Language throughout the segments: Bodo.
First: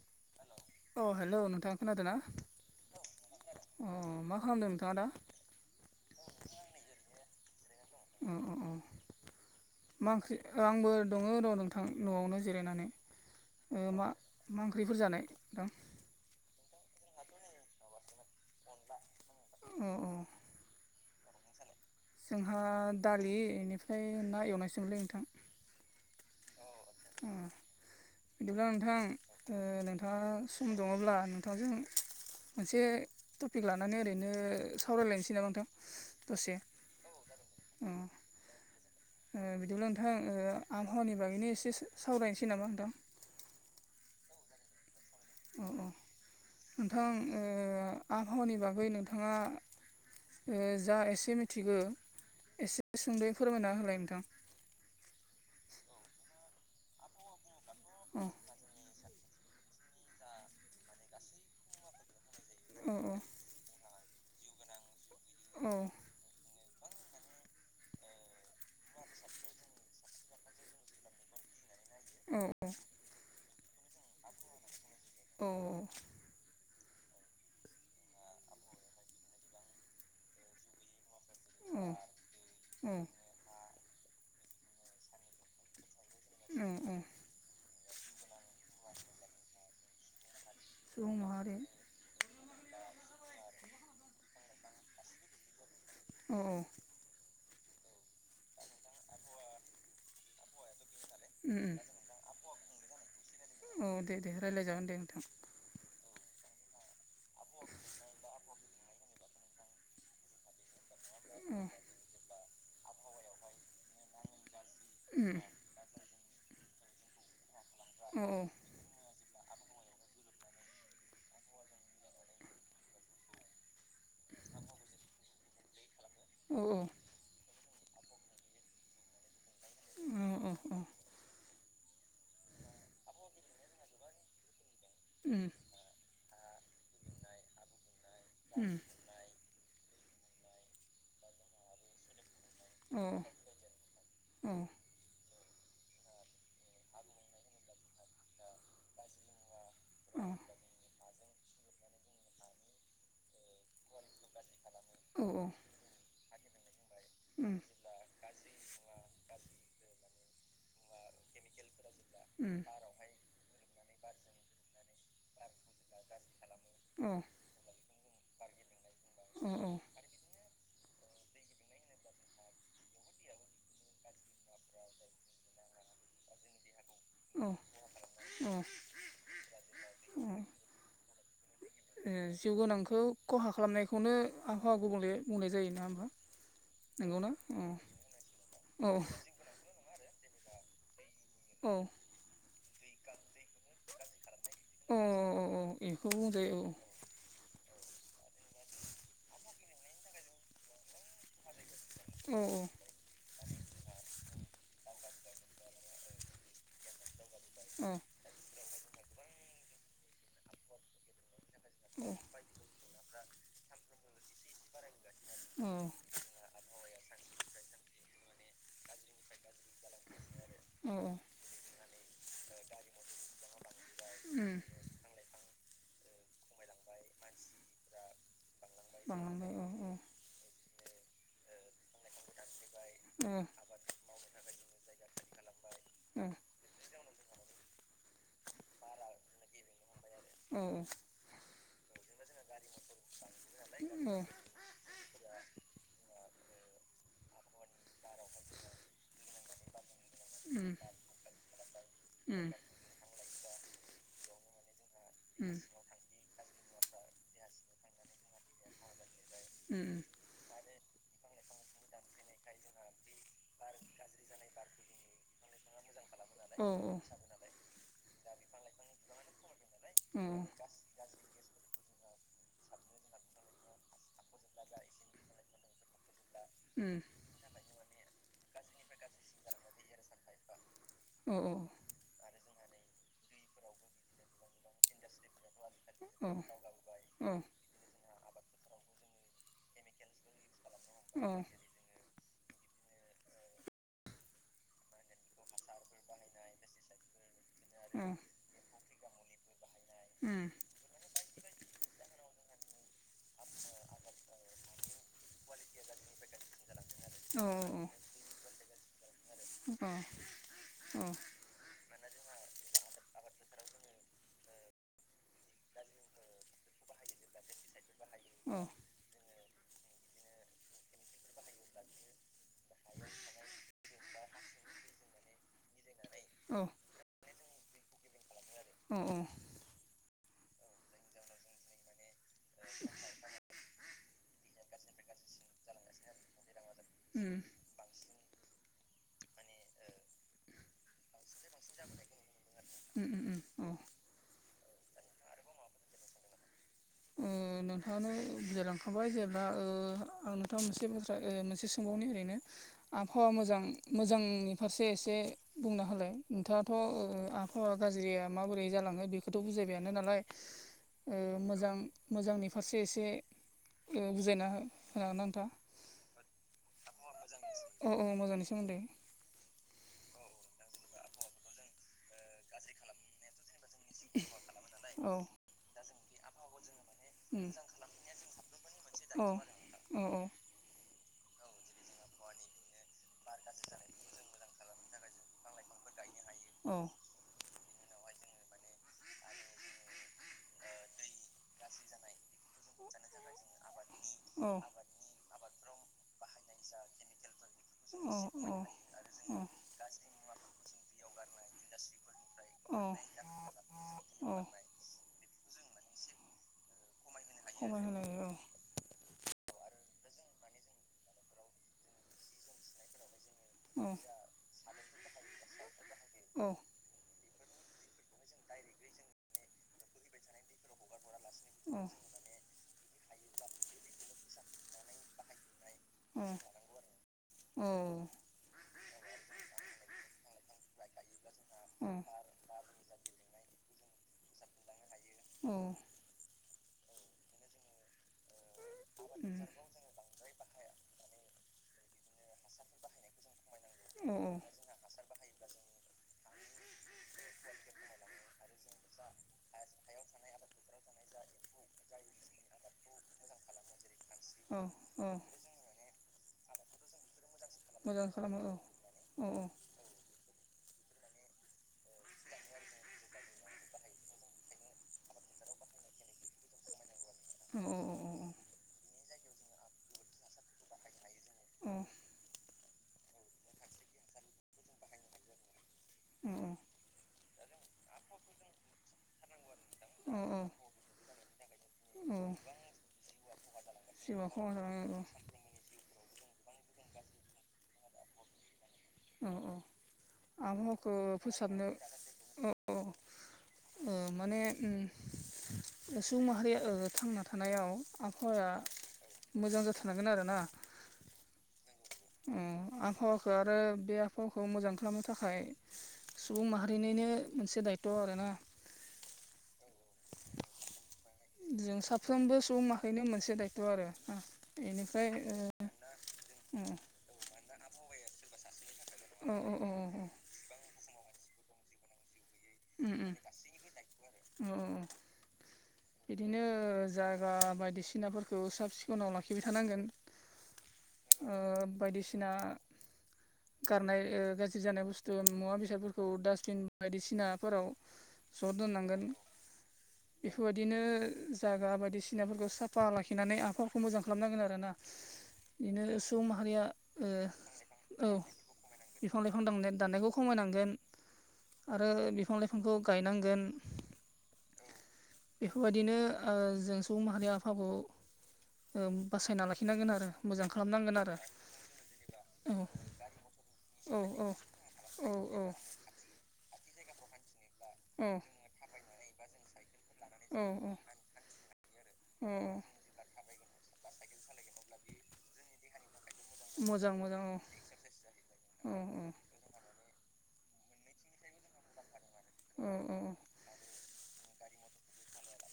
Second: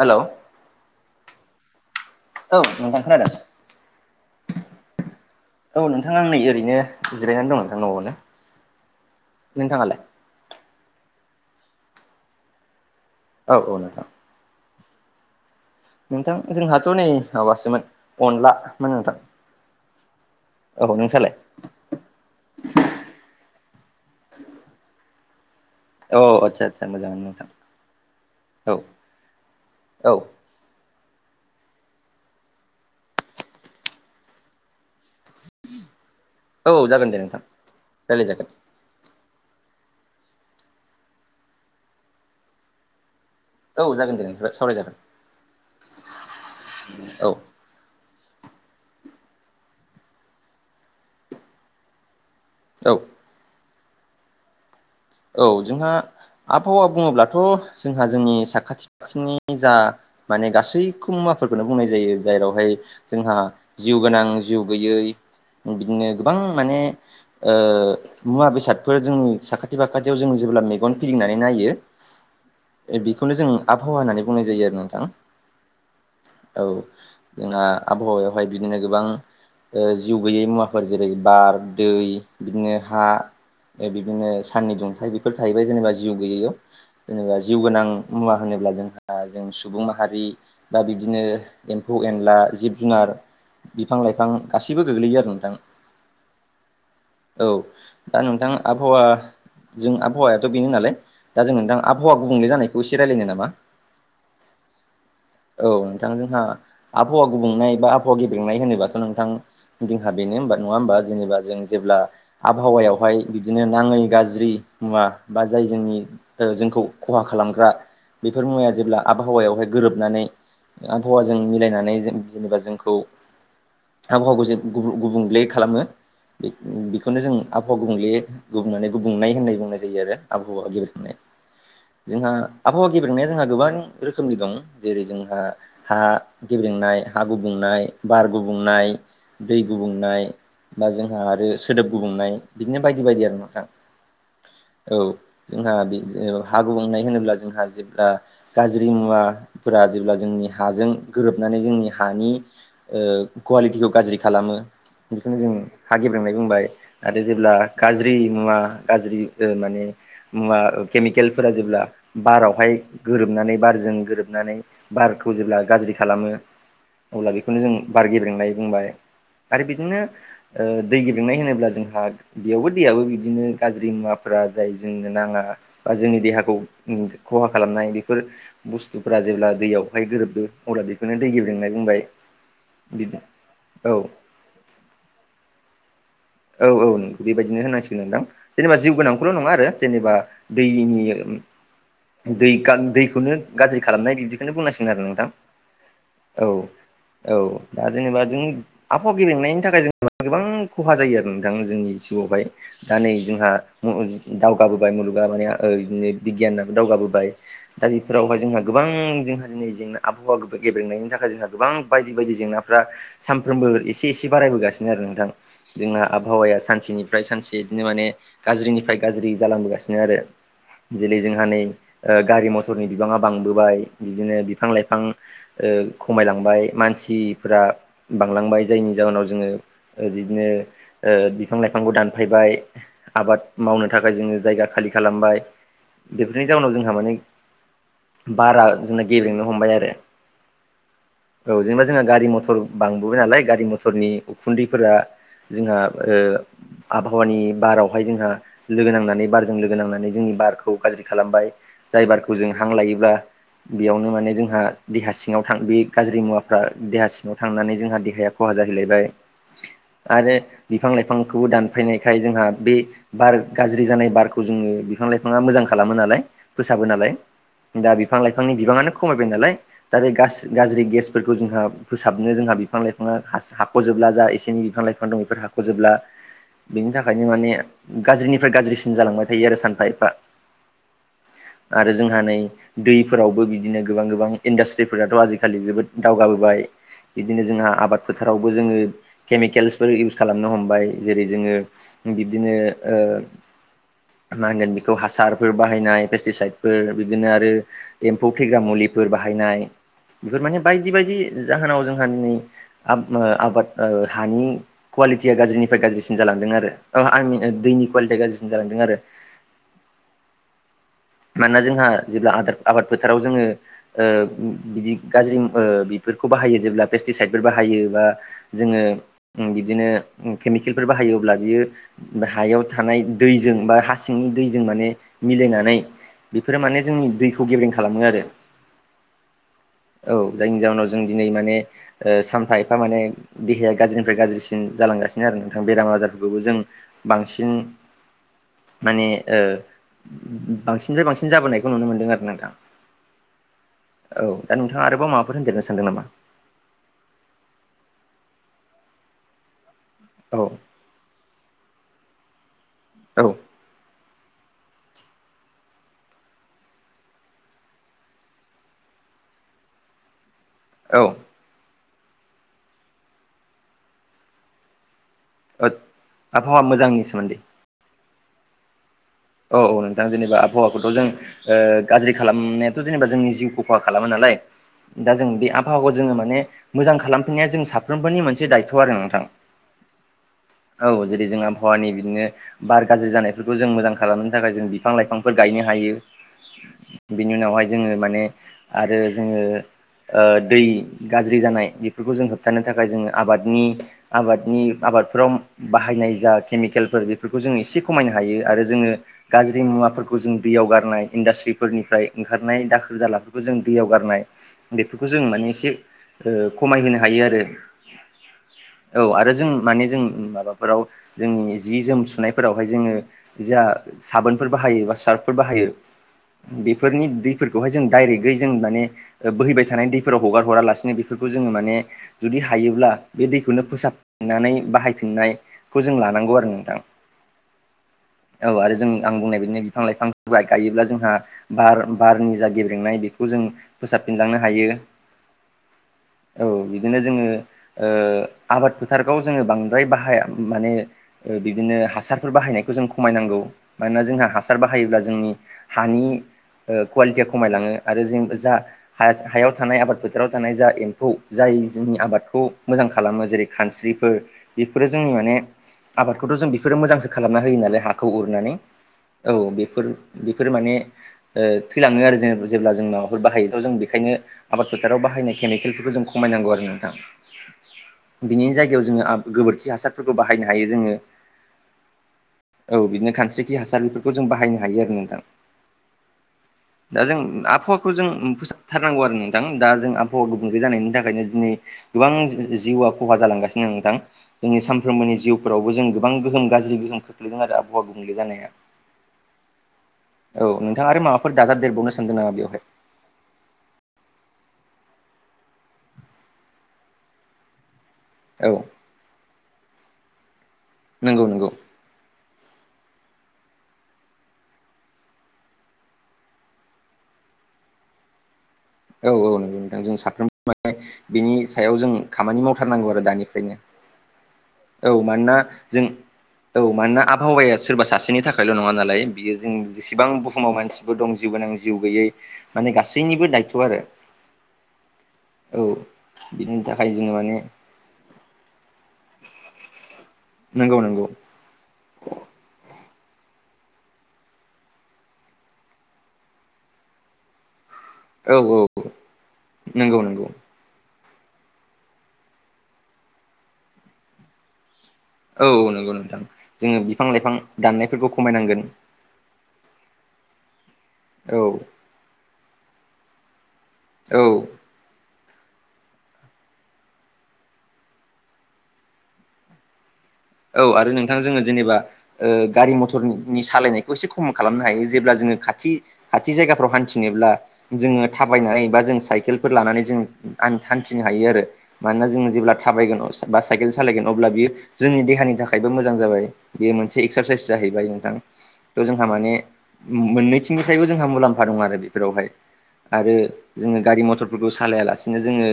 हेलौ हेलो अ हेलौ नोंथाङा खोनादों ना औ नोंथां खोनादों अ मा खालामदों नोंथाङा दा? औ नोंथाङा आं नै ओरैनो जिरायनानै दङ। उम उम उम नोंथाङालाय मा ओंख्रि? आंबो दङ र' नोंथां न'आवनो जिरायनानै औ औ नोंथां मा मा ओंख्रिफोर जानाय नोंथां? नोंथां जोंहाथ' नै माबासोमोन अनला मोन नोंथां। अ औ औ नोंसालाय? जोंहा दालि बेनिफ्राय ना एवनायसैमोनलै नोंथां औ आदसा आदसा मोजाङानो अ नोंथां। बिदिब्ला औ नोंथां ओ औ नोंथाङा सम दङब्ला नोंथांजों मोनसे टपिक लानानै ओरैनो सावरायलायनोसै नामा नोंथां दसे औ जागोन दे नोंथां औ रायलायजागोन ओ बिदिब्ला नोंथां आबहावानि बागैनो एसे सावरायनोसै नामा नोंथां? औ जागोन दे सावराय जागोन अ अ नोंथां ओ औ आबहावानि बागै नोंथाङा ओ जा एसे मिथिगो एसे औ सुंदै फोरमायना होलाय नोंथां? औ जोंहा आबहावा बुङोब्लाथ' जोंहा औ जोंनि साखाथि फाखथिनि जा माने गासैखौ मुवाफोरखौनो बुंनाय जायो जेरावहाय औ जोंहा जिउ गोनां जिउ गैयै औ बिदिनो गोबां माने ओ मुवा बेसादफोर जोंनि साखाथि साखाथि फाखाथियाव जोङो जेब्ला मेगन फिदिंनानै नायो औ बेखौनो जों आबहावा होननानै बुंनाय जायो आरो नोंथां औ औ जोंना आबहावायावहाय बिदिनो गोबां ओ जिउ गैयै मुवा जेरै बार औ दै बिदिनो औ हा [unintelligible] बिदिनो साननि दुंथाइ बेफोर थाहैबाय जेनेबा जिउ गैयैयाव औ औ जेनेबा जिउ गोनां मुवा होनोब्ला जोंहा जों सुबुं माहारि बा सुबुं बिब्दिनो माहारि एम्फौ एनला जिब जुनार बिफां लाइफां गाैबो गोग्लैयो आरो नोंथां औ औ औ दा नोंथां आबहावा जों आबहावायाथ' बेनो नालाय दा जों उम नोंथां आबहावा गुबुंले जानायखौ एसे रायलायनो नामा? औ दे दे रायज्लाय जागोन दे नोंथां। औ नोंथां जोंहा आबहावा गुबुंनाय बा आबहावा गेबेंनाय होनोबाथ' नोंथां जोंहा बेनो होनबा नङा होमबा? जेनेबा जों औ जेब्ला आबहावायावहाय बिदिनो नाङै गाज्रि मुवा उम बा जाय जोंनि ओ जोंखौ खहा खालामग्रा औ बेफोर मुवाया जेब्ला आबहावायावहाय गोरोबनानै आबहावाजों मिलायनानै जेन जेनेबा जोंखौ आबहावाखौ जेन गुबुं गुबुंले खालामो बे औ बेखौनो जों आबहावा गुबुंले गुबुंनानै गुबुंनाय होननाय बुंनाय जायो आरो औ आबहावा औ गेब्रेंनाय जोंहा आबहावा गेब्रेंनाया जोंहा गोबां रोखोमनि दं जेरै जोंहा उम हा गेब्रेंनाय हा गुबुंनाय बार उम गुबुंनाय। दै गुबुंनाय बा जोंहा आरो सोदोब गुबुंनाय बिदिनो औ बायदि बायदि आरो नोंथां। औ जोंहा बि जेनेबा हा गुबुंनाय होनोब्ला जोंहा जेब्ला गाज्रि मुवाफोरा जेब्ला औ जोंनि हाजों गोरोबनानै जोंनि हानि ओ कवालिटिखौ गाज्रि खालामो। बेखौनो जों हा गेब्रेंनाय बुंबाय आरो जेब्ला उम गाज्रि मुवा गाज्रि ओ माने मुवा ओ केमिकेलफोरा जेब्ला उम बारावहाय गोरोबनानै बारजों गोरोबनानै बारखौ जेब्ला गाज्रि खालामो अब्ला बेखौनो जों बार गेब्रेंनाय बुंबाय। औ आरो औ औ बिदिनो ओ दै गेबेंनाय होनोब्ला जोंहा बेयावबो दैयाबो बिदिनो गाज्रि मुवाफोरा जाय जोंनो नाङा बा ओ-जोंनि देहाखौ उम औ खहा खालामनाय बेफोर औ बुस्थुफ्रा जेब्ला दैयावहाय गोरोबदो अब्ला बेखौनो दै गेब्रेंनाय बुंबाय। ओ जिउ गोनांखौ बिदि खहा औ खालामनायखौनो आबहावा गुबुंले बुंनाय जायो नङा होमबा? औ औ नंगौ नंगौना औ बेबायदिनो होनांसिगोन नोंदां। जेनेबा औ जिउ गोनांखौल' नङा आरो जेनेबा दैनि उम अ दै गान दैखौनो गाज्रि खालामनाय बिदि अ अ अ इखौ बुंजायो औ। औ दा जेनेबा जों आबहावा गेबेंनायनि थाखाय जेबा गोबां खहा जायो आरो नोंथां जोंनि औ जिउआवहाय दा नै जोंहा मुहुन दावगाबोबाय मुलुगा माने आ ओय इदिनो बिगियान दावगाबोबाय दा औ बेफोरावहाय जोंहा गोबां जोंहा दिनै जेंना आबहावा गोबार गबेंनायनि थाखाय जोंहा गोबां बायदि बायदि जेंनाफ्रा सानफ्रोमबो एसे एसे बारायबोगासिनो आरो नोंथां। जोंना आबहावाया सानसेनिफ्राय सानसे बिदिनो माने गाज्रिनिफ्राय गाज्रि जालांबोगासिनो आरो। अ अ। जेरै जोंहा नै ओ- गारि मथरनि बिबाङा बांबोबाय इदिनो उम बिफां लाइफां ओ खमायलांबाय मानसिफोरा बांलांबाय जायनि जाहोनाव जोङो। बांलांबाय औ औ ओजिदनो ओ बिफां लाइफांखौ दानफायबाय। आबाद मावनो थाखाय जोङो जायगा खालि खालामबाय। औ बेफोरनि जाउनाव जोंहा माने बारा जोंना गेब्रेंनो हमबाय आरो। अ अ। औ जेनेबा जोंङा गारि मथर बांबोबाय नालाय गारि मथरनि उखुन्दैफोरा जोंहा ओ आबहावानि बारावहाय जोंहा लोगो नांनानै बारजों लोगो नांनानै जोंनि बारख खौ गाज्रि खालामबाय जाय बारखौ जों हां लायोब्ला बेयावनो माने जोंहा देहा सिङाव उम थां बे गाज्रि मुवाफ्रा देहा सिङाव थांनानै जोंहा देहाया खहा जाहैलायबाय। [unintelligible] आरो बिफां लाइफांखौबो दानफायनायखाय जोंहा बे बार गाज्रि जानाय बारखौ जोङो बिफां लाइफाङा मोजां खालामो नालाय औ फोसाबो नालाय। दा बिफां लाइफांनि बिबाङानो खमायबाय नालाय। दा बे उम गास-गाज्रि गेसफोरखौ जोंहा फोसाबनो जोंहा बिफां लाइफाङा हास-हाख'जोबब्ला जा एसे एनि बिफां लाइफां फां दं बेफोर हाख जोबला। बिनि थाखायनो माने गाज्रिनिफ्राय गाज्रिसिन जालांबाय थायो आरो सानफा एफा। औ आरो जोंहा नै दैफोरावबो बिदिनो गोबां गोबां इन्डासट्रिफोराथ' आजिखालि जोबोद औ दावगाबोबाय। उम बिदिनो जोंहा आबाद फोथारावबो जोङो केमिकेल्सफोर इउस खालामनो हमबाय जेरै औ जोङो। बिब्दिनो ओ-मा होनगोन बि खौ हासारफोर बाहायनाय पेस्टिसाइदफोर बिदिनो आरो। एम्फौ फेग्रा मुलिफोर बाहायनाय बेफोर माने बायदि बायदि जाहोनाव जोंहा दिनै आब-आबाद हानि कुवालिटिया गाज्रिनिफ्राय गाज्रिसिन जालांदों आरो आं औ औ दैनि कुवालिटिया गाज्रिसिन जालांदों आरो अ औ मानोना जोंहा जेब्ला आद-आबाद फोथाराव जोङो ओ बिदि गाज्रि ओ बेफोरखौ बाहायो जेब्ला पेस्टिसाइदफोर बाहायो बा औ जोङो बिदिनो केमिकेलफोर बाहायोब्ला बियो हायाव थानाय दैजों बा हा सिंनि दैजों माने मिलायनानै औ बेफोरो माने जोंनि दैखौ गेब्रेें खालामो आरो [unintelligible] औ जायनि जाहोनाव जों दिनै ओ माने सानफा एफा माने देहाया गाज्रिनिफ्राय गाज्रिसिन जालांगासिनो आरो नोंथां बेराम आजारफोरखौबो जों बांसिन माने ओ बांसिननिफ्राय बांसिन जाबोनायखौ नुनो मोनदों आरो ना नोंथां उम उ औ औ दा नोंथाङा आरोबाव माबाफोर होनजेरनो सानदों नामा ओ नोंथाङानो बुजायलांखाबाय जेब्ला ओ आं औ नोंथाङा मोनसे बुस्थु ओ मोनसे सोंबावनि ओरैनो औ आबहावा मोजां मोजांनि फारसे एसे बुंनो हालाय नोंथाङाथ' ओ आबहावा गाज्रिया माबोरै जालाङो बेखौ बेथ' बुजायबायानो नालाय ओ औ मोजां मोजांनि फारसे एसे ओ बुजायना होनो ना नोंथाङा होद आबहावा मोजांनि सोमोन्दै औ औ मोजांनि सोमोन्दै औ औ नोंथां जेनेबा आबहावाखौथ' जों ओ गाज्रि खालामनायाथ' जेनेबा जोंनि जिउखौ खहा खालामो नालाय औ दा जों बे आबहावाखौ जोङो माने मोजां खालामफिनाया उम जोंनि साफ्रोमबोनि मोनसे दायथ' आरो औ नोंथां औ औ जेरै जों आबहावानि बिदिनो बार गाज्रि जानायफोरखौ जों मोजां खालामनो थाखाय जों बिफां लाइफांफोर गायनो हायो औ बिनि उनावहाय जोङो माने आरो जोङो ओ दै गाज्रि जानाय बेफोरखौ जों होबथानो थाखाय जोङो आबादनि औ आबादनि आबादफोराव बाहायनाय जा केमिकेलफोर बेफोरखौ जो एसे खमायनो हायो औ आरो जोङो औ गाज्रि मुवाफोरखौ जों दैयाव गारनाय इन्डास्ट्रिफोरनिफ्राय ओंखारनाय औ दाखोर दालाफोरखौ जों दैयाव गारनाय बेफोरखौ जों माने एसे ओ खमायहोनो हायो आरो [unintelligible] नंऔ औ आरो जों माने जों माबाफोराव जोंनि जि जोम सुनायफोरावहाय जोङो जा औ साबोनफोर बाहायो बा सार्फफोर बाहायो औ बेफोरनि दैफोरखौहाय जों डाइरेक्टयै जों माने बोहैबाय थानाय दैफोराव हगार हरालासिनो बेफोरखौ जोङो माने जुदि हायोब्ला बे दैखौनो फोसाबफिननानै बाहायफिननायखौ जों लानांगौ आरो नोंथां अ औ आरो जों आं बुंनाय बिदिनो बिफां लाइफां गायोब्ला जोंहा बार उम बारनि जा गेब्रेंनाय बेखौ जों फोसाबफिनलांनो हायो औ बिदिनो जोङो ओ आबाद फोथारखौ जोङो बांद्राय बाहाया माने ओ बिदिनो हासारफोर बाहायनायखौ जों खमायनांगौ मानोना औ जोंहा हासार बाहायोब्ला जोंनि हानि ओ कुवालिटिया खमायलाङो आरो जों जा हा हायाव थानाय आबाद फोथाराव थानाय जा एम्फौ जाय जोंनि आबादखौ मोजां खालामो जेरै खानस्रिफोर बेफोरो औ जोंनि औ माने आबादखौथ' जों बेफोर मोजांसो खालामना होयो नालाय मोजां हाखौ खालामो उरनानै औ बेफोर बेफोर माने ओ थैलाङो आरो जे जेब्ला जों माबाफोर बाहायो थ' जों बेखायनो आबाद फोथाराव बाहायनाय केमिकेलफोरखौ जों खमायनांगौ आरो नोंथां अ अ अ बिनि जायगायाव जोङो गोबोरखि हासारफोरखौ बाहायनो हायो जोङो औ बिदिनो खानस्रिखि हासार बेफोरखौ जों बाहायनो हायो आरो नोंथां अ अ दा जों आबहावाखौ जों फोसाबथारनांगौ आरो नोंथां दा जों औ आबहावा गुबुंले जानायनि थाखायनो दिनै गोबां औ औ जिउआ खहा जालांगासिनों नोंथां जिउआ खहा जोंनि जालाङो सानफ्रोमबोनि औ जिउ फोरावबो जों गोबां गोहोम गाज्रि गोहोम खोख्लैदों आरो आबहावा गुबुंले जानाया औ औ औ नोंथाङा आबहावाखौ आरो माबाफोर दाजाब फोसाबनो देरबावनो सानदों नामा औ बेवहाय औ ओ माने ओम सुबुं माहारिया ओ थांना थानायाव आब हाया औ मोजां जाथारनांगोन आरोना नंगौ नंगौ ओ आबहावाखौ आरो बे आबहावाखौ मोजां खालामनो थाखाय सुबुं माहारिनिनो मोनसे दायथ' आरोना औ औ नंगौ नोंथां जों साफ्रोमबो माने बिनि सायाव जों साफ्रोमबो खामानि सुबुं मावथारनांगौ माहारिनो आरो मोनसे दायथ' दानिफ्रायनो आरो ना औ बेनिफ्राय मानोना ओ जों औ उम मानोना आबहावाया सोरबा सासेनि थाखाय बिखायल' नङा नालाय औ बियो औ जों औ जेबां बुहुमाव मानसि दं जिउ गोनां जिउ गैयै माने उम गासैनिबो दायथ' आरो औ औ बिनि ओ थाखाय जोङो जायगा माने बायदिसिनाफोरखौ साब सिखनाव लाखिबाय थानांगोन नंगौ नंगौ ओ बायदिसिना गारनाय गाज्रि जानाय बुस्थु मुवा बेसादफोरखौ डासबिन बायदिसिनाफोराव औ ज' औ दोननांगोन नंगौ नंगौ बेफोरबायदि दिनो जागा बायदिसिनाफोरखौ साफा लाखिनानै आखाफोरखौ मोजां खालामनांगोन आरो ना औ औ बिदिनो नंगौ नोंथां सुबुं माहारिया जोङो बिफां लाइफां दाननायफोरखौ ओ औ खमायनांगोन बिफां लाइफां दा-दांनाय दाननायखौ खमायनांगोन औ आरो बिफां लाइफांखौ गायनांगोन औ बेफोरबायदिनो ओ जों सुबुं माहारि आफाखौ ओ बासायना लाखिनांगोन आरो मोजां औ आरो खालामनांगोन नोंथां जोङो जेनेबा ओ औ गारि मथरनि सालायनायखौ औ एसे खम खालामनो हायो औ जेब्ला जोङो खाथि थि खाथि जायगाफ्राव हान्थिनोब्ला जोङो थाबायनानै बा जों साइकेलफोर लानानै जों औ हान-हानथि थानो हायो आरो मानोना औ जोङो जेब्ला थाबायगोन बा साइकेल सालायगोन अब्ला बियो जोंनि देहानि थाखाय खायबो मोजां जाबाय बेयो मोजां मोनसे मोजां औ एक्सारसाइस जाहैबाय नोंथां औ थ' जोंहा माने मो-मोननैथिंनिफ्रायबो जोंहा मुलाम्फा दं आरो बेफोरावहाय औ आरो जोङो गारि मथरफोरखौ सालायालासिनो जोङो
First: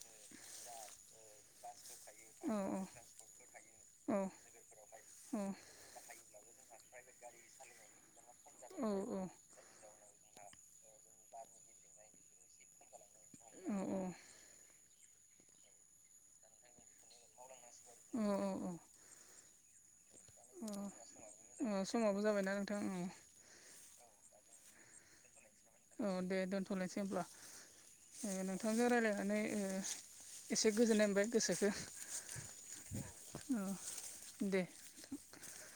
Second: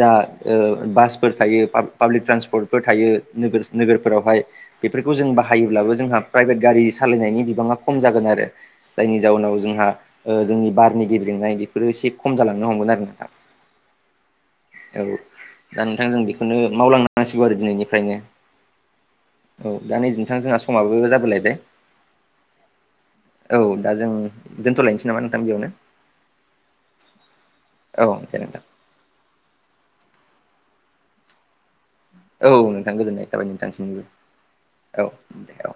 जा ओ बास फोर थायो पाब्लिक ट्रान्सपर्टफोर थायो नोगो-नोगोरफोरावहाय बेफोरखौ जों बाहायोब्लाबो जोंहा प्राइभेट गारि सालायनायनि बिबाङा खम जागोन आरो जायनि जाउनाव जोंहा ओ जोंनि बारनि गेबेरेंनाय बेफोरो एसे खम जालांनो हमगोन आरो नोंथां औ औ औ दा नोंथां जों बेखौनो मावलांनांसिगौ आरो दिनैनि अ अ औ दा नै नोंथां जोंहा समाबो जाबोलायबाय अ समाबो जाबायना नोंथांनि औ औ दा जों दोनथ'लायनोसै नामा नोंथां बेयावनो औ दे दोन्थ'लायसै होमब्ला औ दे ओ नोंथां नोंथांजों रायज्लायनानै ओ एसे गोजोननाय मोनबाय गोसोखो औ नोंथां गोजोननाय थाबाय दे नोंथांसिनिबो औ दे औ